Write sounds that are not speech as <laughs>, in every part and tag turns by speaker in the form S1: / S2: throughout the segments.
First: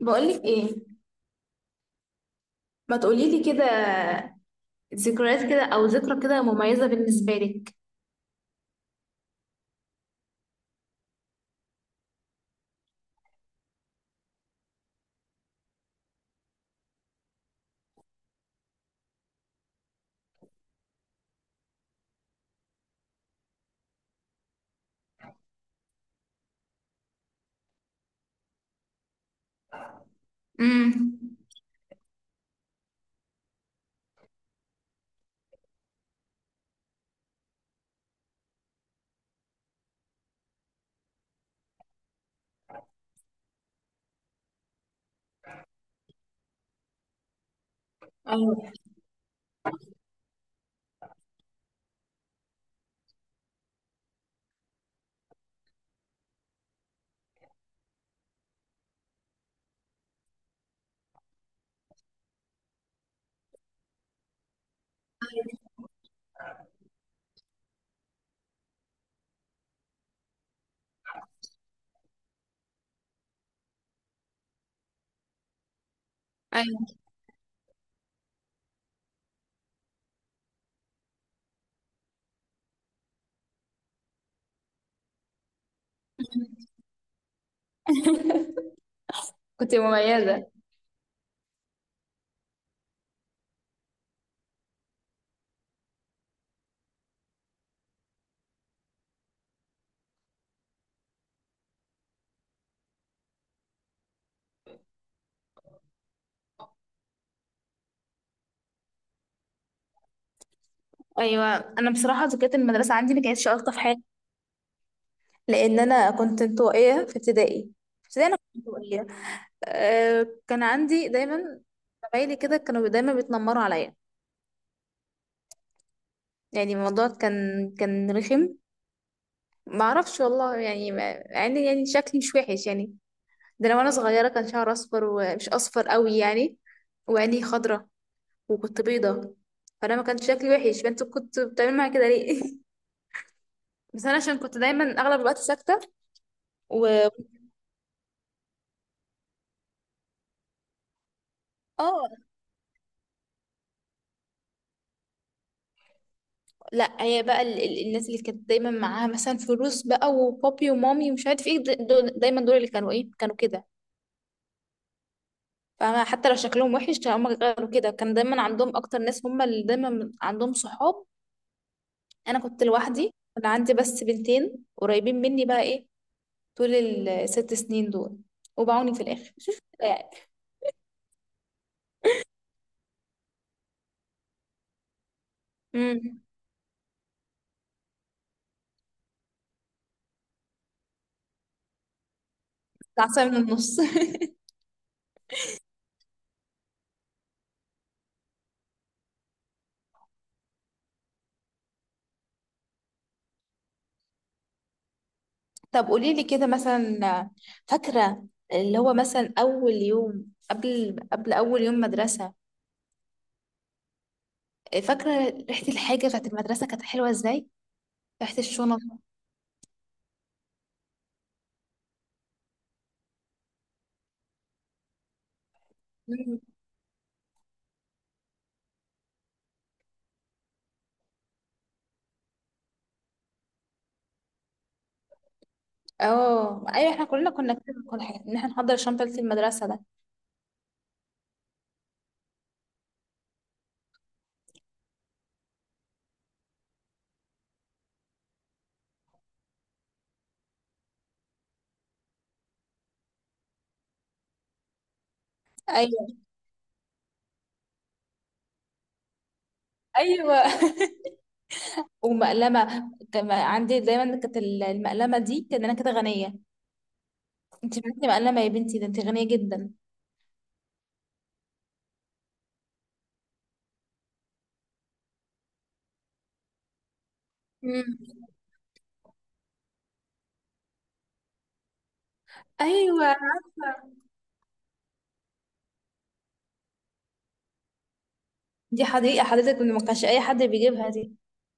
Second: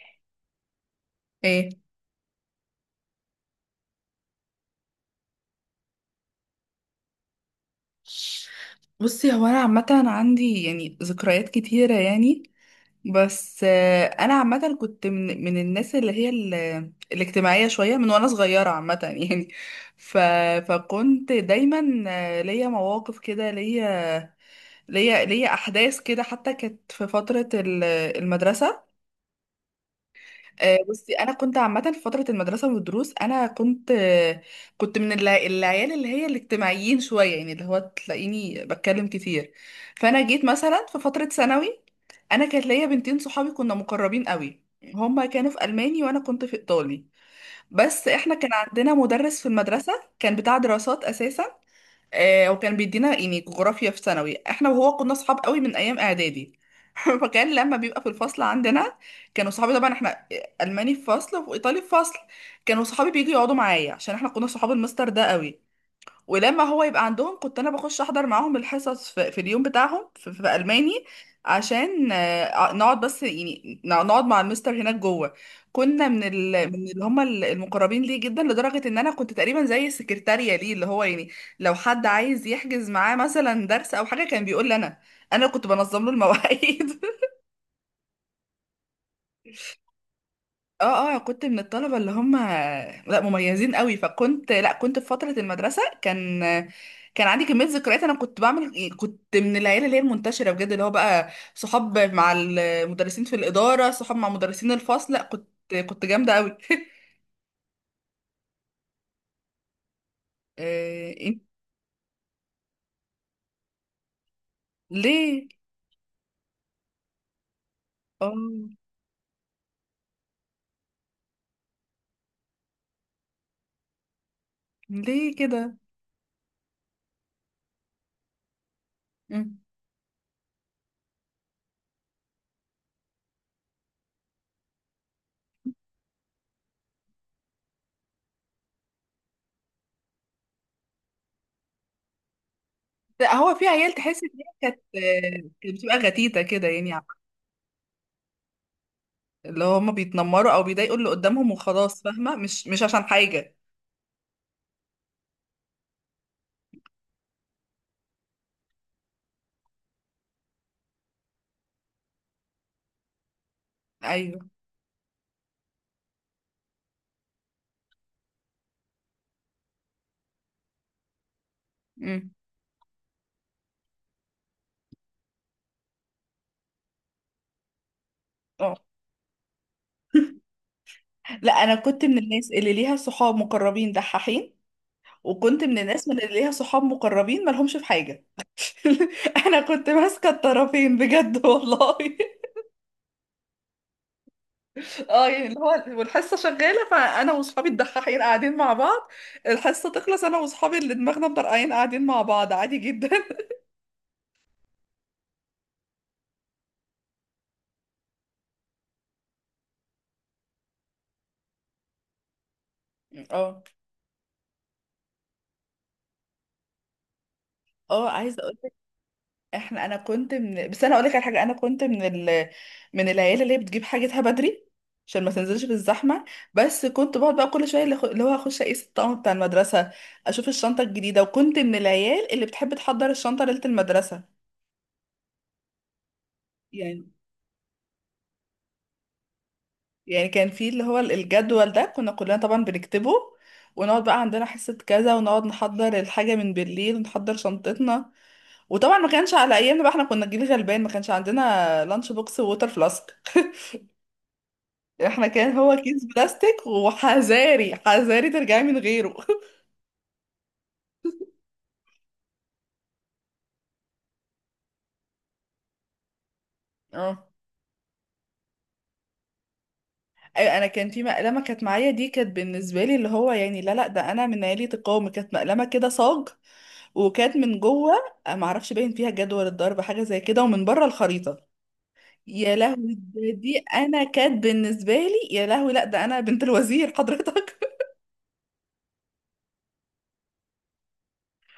S1: بقولك ايه،
S2: ايه.
S1: ما تقوليلي كده، ذكريات كده او ذكرى كده مميزة بالنسبة لك.
S2: بصي، هو انا عامه عندي يعني ذكريات كتيره يعني. بس انا عامه كنت من الناس اللي هي الاجتماعيه شويه من وانا صغيره عامه <laughs> يعني. ف فكنت دايما ليا مواقف كده، ليا احداث كده، حتى كانت في فتره المدرسه. بصي انا
S1: امم
S2: كنت عامه في فتره المدرسه والدروس. انا كنت كنت من العيال اللي هي الاجتماعيين شويه، يعني اللي هو تلاقيني بتكلم كتير. فانا جيت مثلا في فتره ثانوي، انا كانت ليا بنتين صحابي كنا مقربين قوي. هما كانوا في الماني وانا كنت في ايطالي، بس احنا كان
S1: ايوه.
S2: عندنا مدرس في المدرسه كان بتاع دراسات اساسا. آه وكان بيدينا يعني جغرافيا في ثانوي، احنا وهو كنا صحاب قوي من ايام اعدادي. <laughs> فكان لما بيبقى في الفصل عندنا كانوا صحابي، طبعا احنا الماني في فصل وايطالي في فصل، كانوا صحابي بييجوا يقعدوا معايا عشان احنا كنا صحاب المستر ده قوي. ولما هو يبقى عندهم كنت انا بخش احضر معاهم الحصص في اليوم بتاعهم في الماني عشان نقعد بس يعني نقعد مع المستر هناك جوه. كنا من
S1: ايوه.
S2: من اللي هم المقربين ليه جدا، لدرجه ان انا كنت تقريبا زي السكرتاريه ليه، اللي هو يعني لو حد عايز يحجز معاه مثلا درس او حاجه كان بيقول لي انا. انا كنت بنظم له المواعيد.
S1: <laughs> كنت مميزة.
S2: اه اه، كنت من الطلبة اللي هم، لا مميزين قوي. فكنت، لا كنت في فترة المدرسة، كان كان عندي كمية ذكريات. انا كنت بعمل إيه، كنت من العيلة اللي هي المنتشرة بجد، اللي هو بقى صحاب مع المدرسين في الإدارة، صحاب مع مدرسين الفصل. لا كنت كنت جامدة قوي. <laughs> آه، إنت-
S1: ايوه، انا بصراحه ذكريات المدرسه عندي ما كانتش الطف حاجه،
S2: ليه؟
S1: لان انا كنت انطوائيه في ابتدائي. في ابتدائي انا كنت
S2: اه.
S1: انطوائيه. أه، كان عندي دايما زمايلي كده كانوا دايما بيتنمروا عليا.
S2: ليه كده؟
S1: يعني الموضوع كان، كان رخم.
S2: مم.
S1: ما اعرفش والله، يعني يعني شكلي مش وحش يعني. ده انا وانا صغيره كان شعري اصفر ومش اصفر قوي يعني، وعيني خضرة، وكنت بيضة. فانا ما كانش شكلي وحش، فانت كنت بتعمل معايا كده ليه؟ <laughs>
S2: لا، هو في عيال
S1: بس انا
S2: تحس ان
S1: عشان
S2: هي
S1: كنت
S2: كانت
S1: دايما اغلب الوقت
S2: كانت
S1: ساكته.
S2: بتبقى غتيتة كده
S1: و
S2: يعني، اللي هم بيتنمروا او بيضايقوا اللي قدامهم وخلاص.
S1: اه،
S2: فاهمة؟ مش عشان حاجة.
S1: لا هي بقى الناس اللي كانت دايما معاها مثلا فلوس بقى وبابي ومامي ومش عارف ايه، دول دايما، دول اللي كانوا ايه، كانوا كده.
S2: ايوه.
S1: فاهمة؟ حتى لو شكلهم وحش كانوا هم غيروا كده، كان دايما عندهم اكتر ناس، هم اللي دايما عندهم صحاب.
S2: امم.
S1: انا كنت لوحدي، كان عندي بس بنتين قريبين مني بقى ايه، طول الست سنين دول،
S2: اه.
S1: وبعوني في الآخر يعني.
S2: لا، انا كنت من الناس اللي ليها صحاب مقربين دحاحين، وكنت من الناس من
S1: امم.
S2: اللي ليها صحاب مقربين مالهمش في حاجه. <laughs> انا كنت ماسكه الطرفين بجد والله. <laughs>
S1: العصاية من النص. <laughs>
S2: اه يعني اللي هو والحصه شغاله فانا واصحابي الدحاحين قاعدين مع بعض. الحصه تخلص انا واصحابي اللي دماغنا مطرقعين قاعدين مع بعض، عادي جدا. <laughs>
S1: طب قولي لي كده مثلا، فاكرة اللي هو مثلا أول يوم، قبل أول يوم مدرسة،
S2: اه.
S1: فاكرة ريحة الحاجة بتاعت المدرسة كانت حلوة ازاي؟
S2: اه،
S1: ريحة
S2: عايزه.
S1: الشنط.
S2: انا كنت بس انا اقول لك على حاجه. انا كنت من من العيال اللي هي بتجيب حاجتها بدري عشان ما تنزلش في الزحمه.
S1: مم.
S2: بس كنت بقعد بقى كل شويه اللي اللي هو اخش اقيس الطقم بتاع المدرسه، اشوف الشنطه الجديده. وكنت من العيال اللي بتحب تحضر الشنطه ليله المدرسه
S1: اه ايوه، احنا
S2: يعني.
S1: كلنا كنا كده، كل حاجة ان احنا نحضر شنطة المدرسة ده.
S2: يعني كان في اللي هو الجدول ده كنا كلنا طبعا بنكتبه، ونقعد بقى عندنا حصة كذا ونقعد نحضر الحاجة من بالليل ونحضر شنطتنا. وطبعا ما كانش على ايامنا بقى، احنا كنا جيل غلبان، ما كانش عندنا لانش بوكس ووتر فلاسك. <laughs> احنا كان هو كيس
S1: ايوه.
S2: بلاستيك، وحذاري حذاري ترجعي من غيره. <laughs>
S1: ايوه. <laughs> ومقلمة كان عندي دايما، كانت المقلمة دي كان انا كده غنية.
S2: اه.
S1: انت معاكي مقلمة يا بنتي؟ ده انت غنية جدا.
S2: أيوة، انا كان في مقلمه كانت معايا دي، كانت بالنسبه لي اللي هو يعني، لا لا ده انا من عيله القوم. كانت مقلمه كده صاج، وكانت من جوه
S1: مم.
S2: ما اعرفش باين فيها جدول الضرب حاجه زي كده، ومن بره الخريطه. يا لهوي،
S1: ايوه
S2: ده دي
S1: عارفه،
S2: انا كانت بالنسبه لي، يا لهوي، لا ده انا بنت الوزير حضرتك.
S1: دي حديقه حضرتك، إن ما كانش اي حد بيجيبها دي.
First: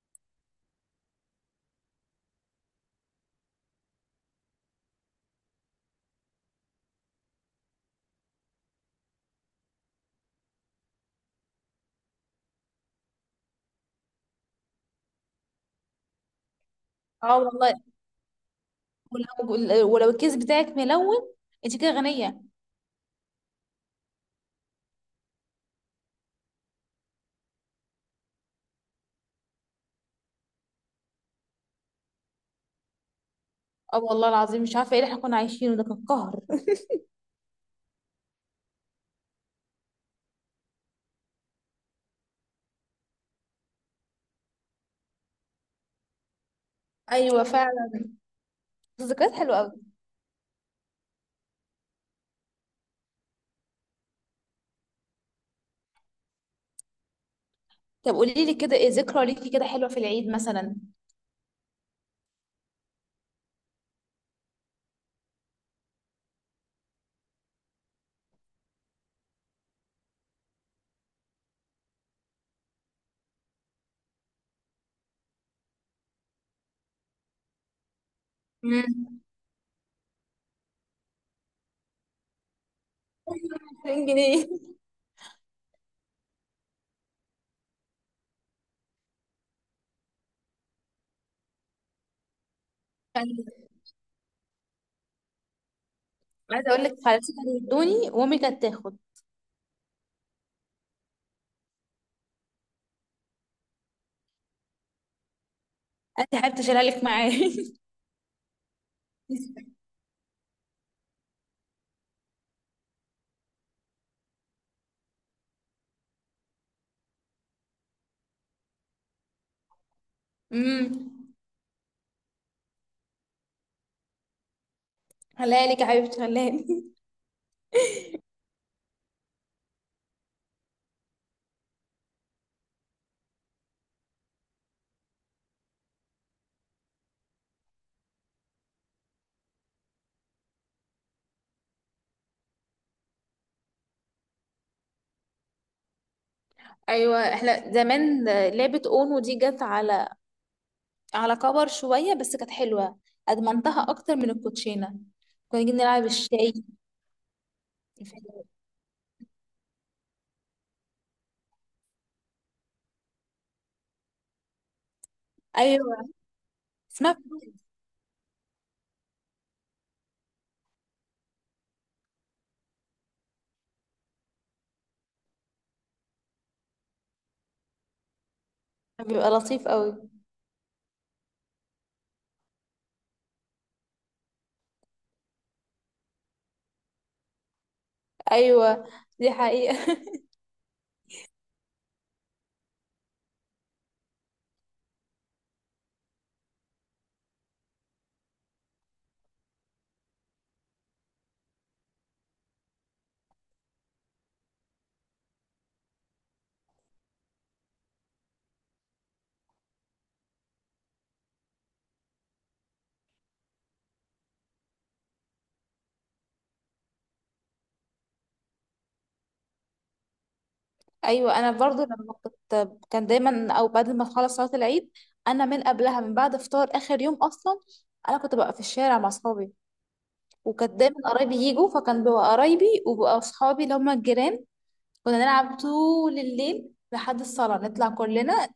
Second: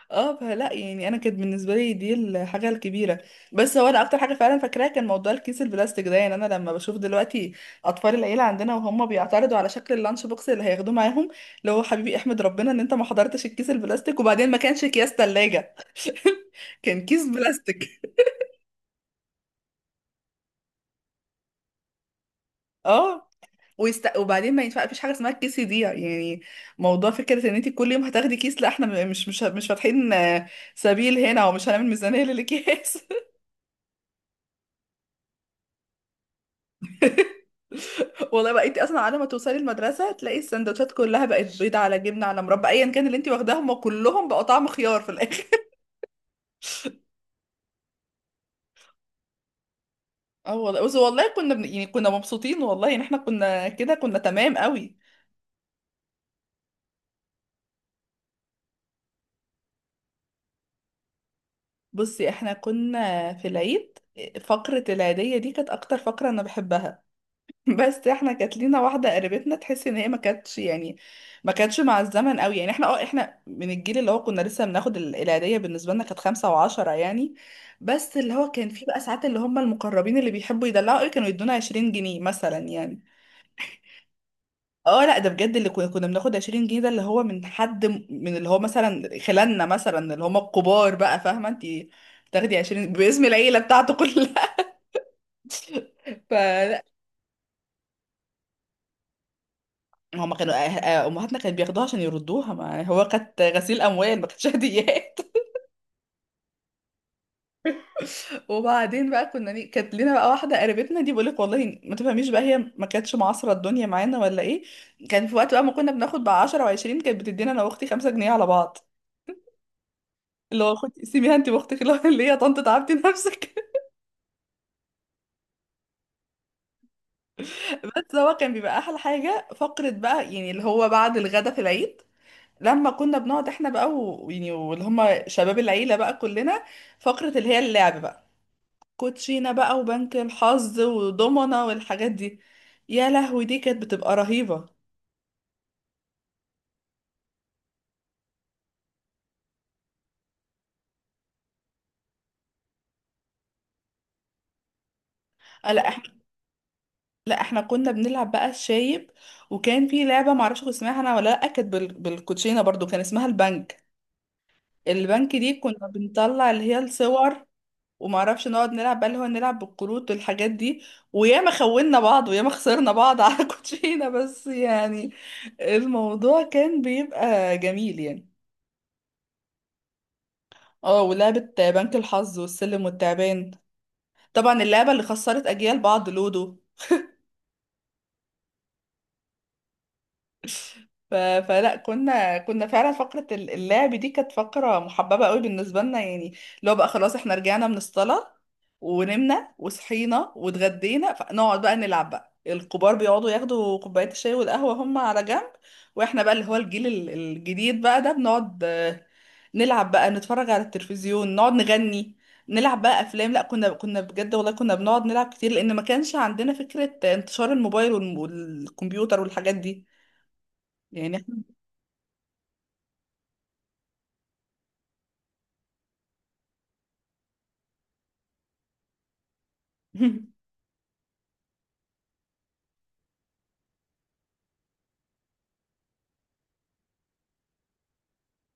S2: اه، فلا يعني انا كانت بالنسبه لي دي الحاجه الكبيره. بس هو انا اكتر حاجه فعلا فاكراها كان موضوع الكيس البلاستيك ده. يعني انا لما بشوف دلوقتي اطفال العيله عندنا وهم بيعترضوا على شكل اللانش بوكس اللي هياخدوه معاهم، اللي هو حبيبي احمد ربنا ان انت ما حضرتش الكيس البلاستيك. وبعدين ما كانش اكياس ثلاجه. <laughs> كان كيس
S1: اه والله.
S2: بلاستيك.
S1: ولو الكيس بتاعك ملون انت كده غنيه.
S2: اه، ويست... وبعدين ما ينفع، مفيش حاجه اسمها الكيس يضيع يعني، موضوع فكره ان انت كل يوم هتاخدي كيس. لا، احنا مش فاتحين سبيل هنا، ومش هنعمل ميزانيه للاكياس.
S1: اه والله العظيم مش عارفه ايه اللي احنا كنا عايشينه، ده كان قهر. <laughs>
S2: والله بقى انت اصلا على ما توصلي المدرسه تلاقي السندوتشات كلها بقت بيض على جبنه على مربى، ايا كان اللي انت واخداه هم كلهم بقوا طعم خيار في الاخر. <laughs>
S1: ايوه فعلا، ذكريات حلوه قوي.
S2: اه والله، بس والله كنا يعني كنا مبسوطين والله ان احنا كنا كده، كنا تمام قوي.
S1: طب قولي لي كده، ايه ذكرى ليكي كده حلوه في العيد مثلا؟
S2: بصي احنا كنا في العيد، فقره العيديه دي كانت اكتر فقره انا بحبها. بس احنا كانت لينا واحده قريبتنا تحس ان هي ما كانتش يعني ما كانتش مع الزمن قوي. يعني احنا، اه، احنا من الجيل اللي هو كنا لسه بناخد العيديه. بالنسبه لنا كانت 5 و10 يعني. بس اللي هو كان في بقى
S1: امم،
S2: ساعات اللي هم المقربين اللي بيحبوا يدلعوا قوي كانوا يدونا 20 جنيه مثلا يعني.
S1: 2000 جنيه.
S2: اه لا، ده بجد اللي كنا كنا بناخد 20 جنيه ده، اللي هو من حد، من اللي هو مثلا خلالنا، مثلا اللي هم الكبار بقى، فاهمه انت تاخدي 20 باسم
S1: كان-
S2: العيله بتاعته كلها. <laughs>
S1: عايزه
S2: فلا،
S1: اقول لك خالتي كانوا يدوني وامي كانت تاخد،
S2: هما كانوا امهاتنا كانت بياخدوها عشان يردوها. ما يعني هو كانت غسيل اموال، ما كانتش هديات.
S1: انت حابه تشيلها لك معايا؟
S2: <laughs> وبعدين بقى، كنا
S1: <laughs>
S2: كانت لينا بقى واحده قريبتنا دي، بقولك والله ما تفهميش بقى، هي ما كانتش معاصره الدنيا معانا ولا ايه. كان في وقت بقى ما كنا بناخد بقى 10 و20 كانت بتدينا انا واختي 5 جنيه على بعض، اللي هو
S1: امم،
S2: خد، سيبيها انت واختك اللي هو <laughs> اللي هي، يا طنط تعبتي نفسك.
S1: خليها لك يا حبيبتي، خليها لي.
S2: <laughs> بس هو كان بيبقى احلى حاجه فقره بقى يعني، اللي هو بعد الغدا في العيد لما كنا بنقعد احنا بقى ويعني واللي هم شباب العيله بقى كلنا فقره اللي هي اللعب بقى، كوتشينة بقى وبنك الحظ ودومنا والحاجات دي. يا لهوي، دي كانت بتبقى رهيبة.
S1: ايوه احنا زمان، لعبة اونو دي جت على على كبر شوية بس كانت حلوة، ادمنتها اكتر من الكوتشينة. كنا
S2: آه،
S1: نيجي
S2: لا
S1: نلعب
S2: احنا
S1: الشاي.
S2: لا احنا كنا بنلعب بقى الشايب. وكان في لعبة معرفش كنت اسمها انا ولا لا، كانت بالكوتشينة برضو، كان اسمها البنك. البنك دي كنا
S1: ايوه
S2: بنطلع اللي هي
S1: اسمها
S2: الصور،
S1: فلوس.
S2: ومعرفش نقعد نلعب بقى اللي هو نلعب بالكروت والحاجات دي. وياما خوننا بعض وياما خسرنا بعض على <laughs> كوتشينة، بس يعني الموضوع كان بيبقى جميل يعني.
S1: بيبقى لطيف قوي.
S2: اه، ولعبة بنك الحظ والسلم والتعبان، طبعا اللعبة اللي خسرت أجيال بعض، لودو.
S1: ايوه دي حقيقة.
S2: فلا، كنا كنا فعلا فقرة اللعب دي كانت فقرة محببة قوي بالنسبة لنا يعني. اللي هو بقى خلاص احنا رجعنا من الصلاة ونمنا وصحينا واتغدينا، فنقعد بقى نلعب بقى. الكبار بيقعدوا ياخدوا كوباية الشاي والقهوة هم على جنب، واحنا بقى اللي هو الجيل الجديد بقى ده بنقعد نلعب بقى، نتفرج على التلفزيون، نقعد نغني، نلعب بقى افلام. لا، كنا كنا بجد والله كنا بنقعد نلعب كتير، لان ما كانش عندنا فكرة انتشار الموبايل والكمبيوتر والحاجات دي
S1: <laughs>
S2: يعني.
S1: ايوه انا برضو لما كنت، كان دايما او بعد ما تخلص صلاة العيد، انا من قبلها من بعد فطار اخر يوم اصلا انا كنت ببقى في الشارع مع اصحابي.
S2: <laughs>
S1: وكانت دايما قرايبي يجوا، فكان بيبقى قرايبي وبقى اصحابي اللي هم الجيران. كنا نلعب طول الليل لحد الصلاة نطلع كلنا،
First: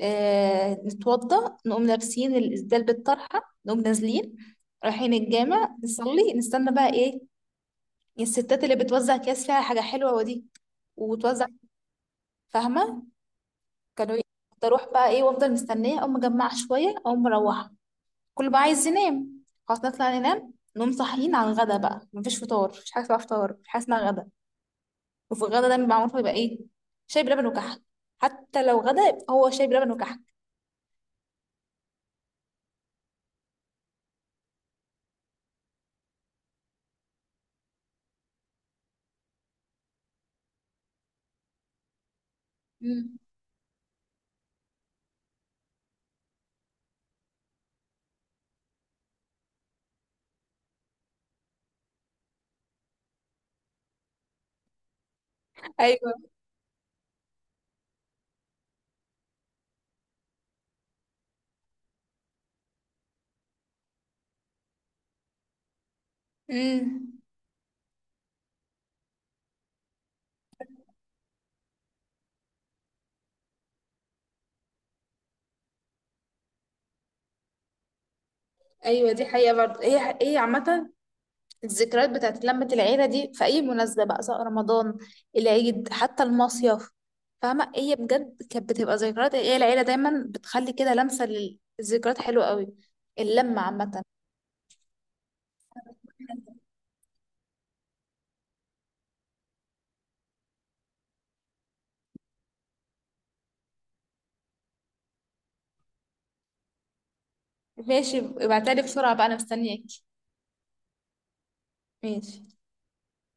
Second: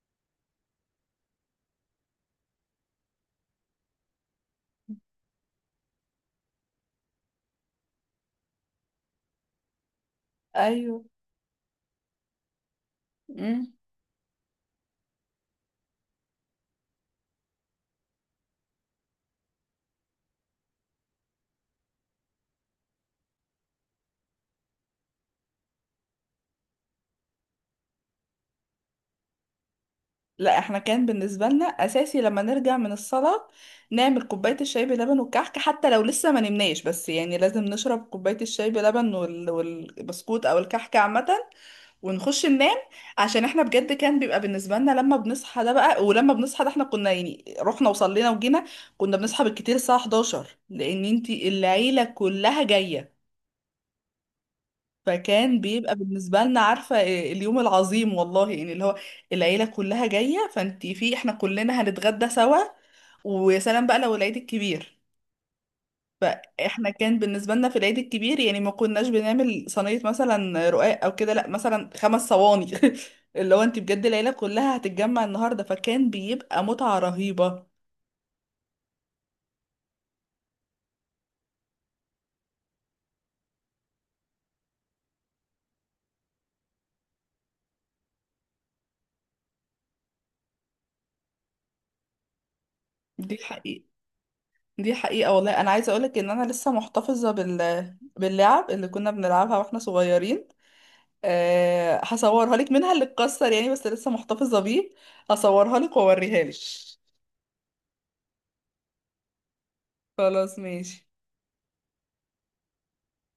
S1: آه نتوضى نقوم لابسين الإسدال بالطرحة، نقوم نازلين رايحين الجامع نصلي، نستنى بقى إيه، الستات اللي بتوزع أكياس فيها حاجة حلوة ودي
S2: ايوه.
S1: وتوزع، فاهمة؟ كانوا ي- كنت أروح بقى إيه وأفضل مستنية، أقوم مجمعة شوية أقوم مروحة، كل بقى عايز ينام. خلاص نطلع ننام، نقوم صاحيين على الغدا بقى، مفيش فطار، مفيش حاجة اسمها فطار، مفيش حاجة اسمها غدا. وفي الغدا دايما معروف بيبقى ايه، شاي بلبن وكحك، حتى لو غدا يبقى هو شاي بلبن وكحك.
S2: لا احنا كان بالنسبة لنا أساسي لما نرجع من الصلاة نعمل كوباية الشاي بلبن والكحك، حتى لو لسه ما نمناش، بس يعني لازم نشرب كوباية الشاي بلبن والبسكوت أو الكحك عامة، ونخش ننام.
S1: مم.
S2: عشان احنا بجد كان بيبقى بالنسبة لنا لما بنصحى ده بقى، ولما بنصحى ده احنا كنا يعني رحنا وصلينا وجينا، كنا بنصحى بالكتير الساعة 11 لأن انتي العيلة كلها جاية. فكان بيبقى
S1: ايوه.
S2: بالنسبة لنا عارفة إيه، اليوم العظيم والله يعني اللي هو العيلة كلها جاية، فانتي في احنا كلنا هنتغدى سوا. ويا سلام بقى لو العيد الكبير. فاحنا كان
S1: امم.
S2: بالنسبة لنا في العيد الكبير يعني ما كناش بنعمل صينية مثلا رقاق او كده، لا مثلا خمس صواني. <laughs> اللي هو انتي بجد العيلة كلها هتتجمع النهاردة، فكان بيبقى متعة رهيبة.
S1: ايوه دي حقيقه برضه، هي هي عامه الذكريات بتاعت لمه العيله دي في اي مناسبه بقى، سواء رمضان، العيد، حتى المصيف. فاهمه؟ هي بجد كانت بتبقى ذكريات، هي العيله دايما بتخلي كده لمسه للذكريات حلوه قوي.
S2: دي
S1: اللمه
S2: حقيقة.
S1: عامه.
S2: دي حقيقة والله. انا عايزة اقولك ان انا لسه محتفظة باللعب اللي كنا بنلعبها واحنا صغيرين. أه هصورها لك، منها اللي اتكسر يعني بس لسه محتفظة بيه. هصورها لك واوريها لك.
S1: ماشي، ابعتلي بسرعة بقى، انا مستنياك.
S2: خلاص ماشي.
S1: ماشي.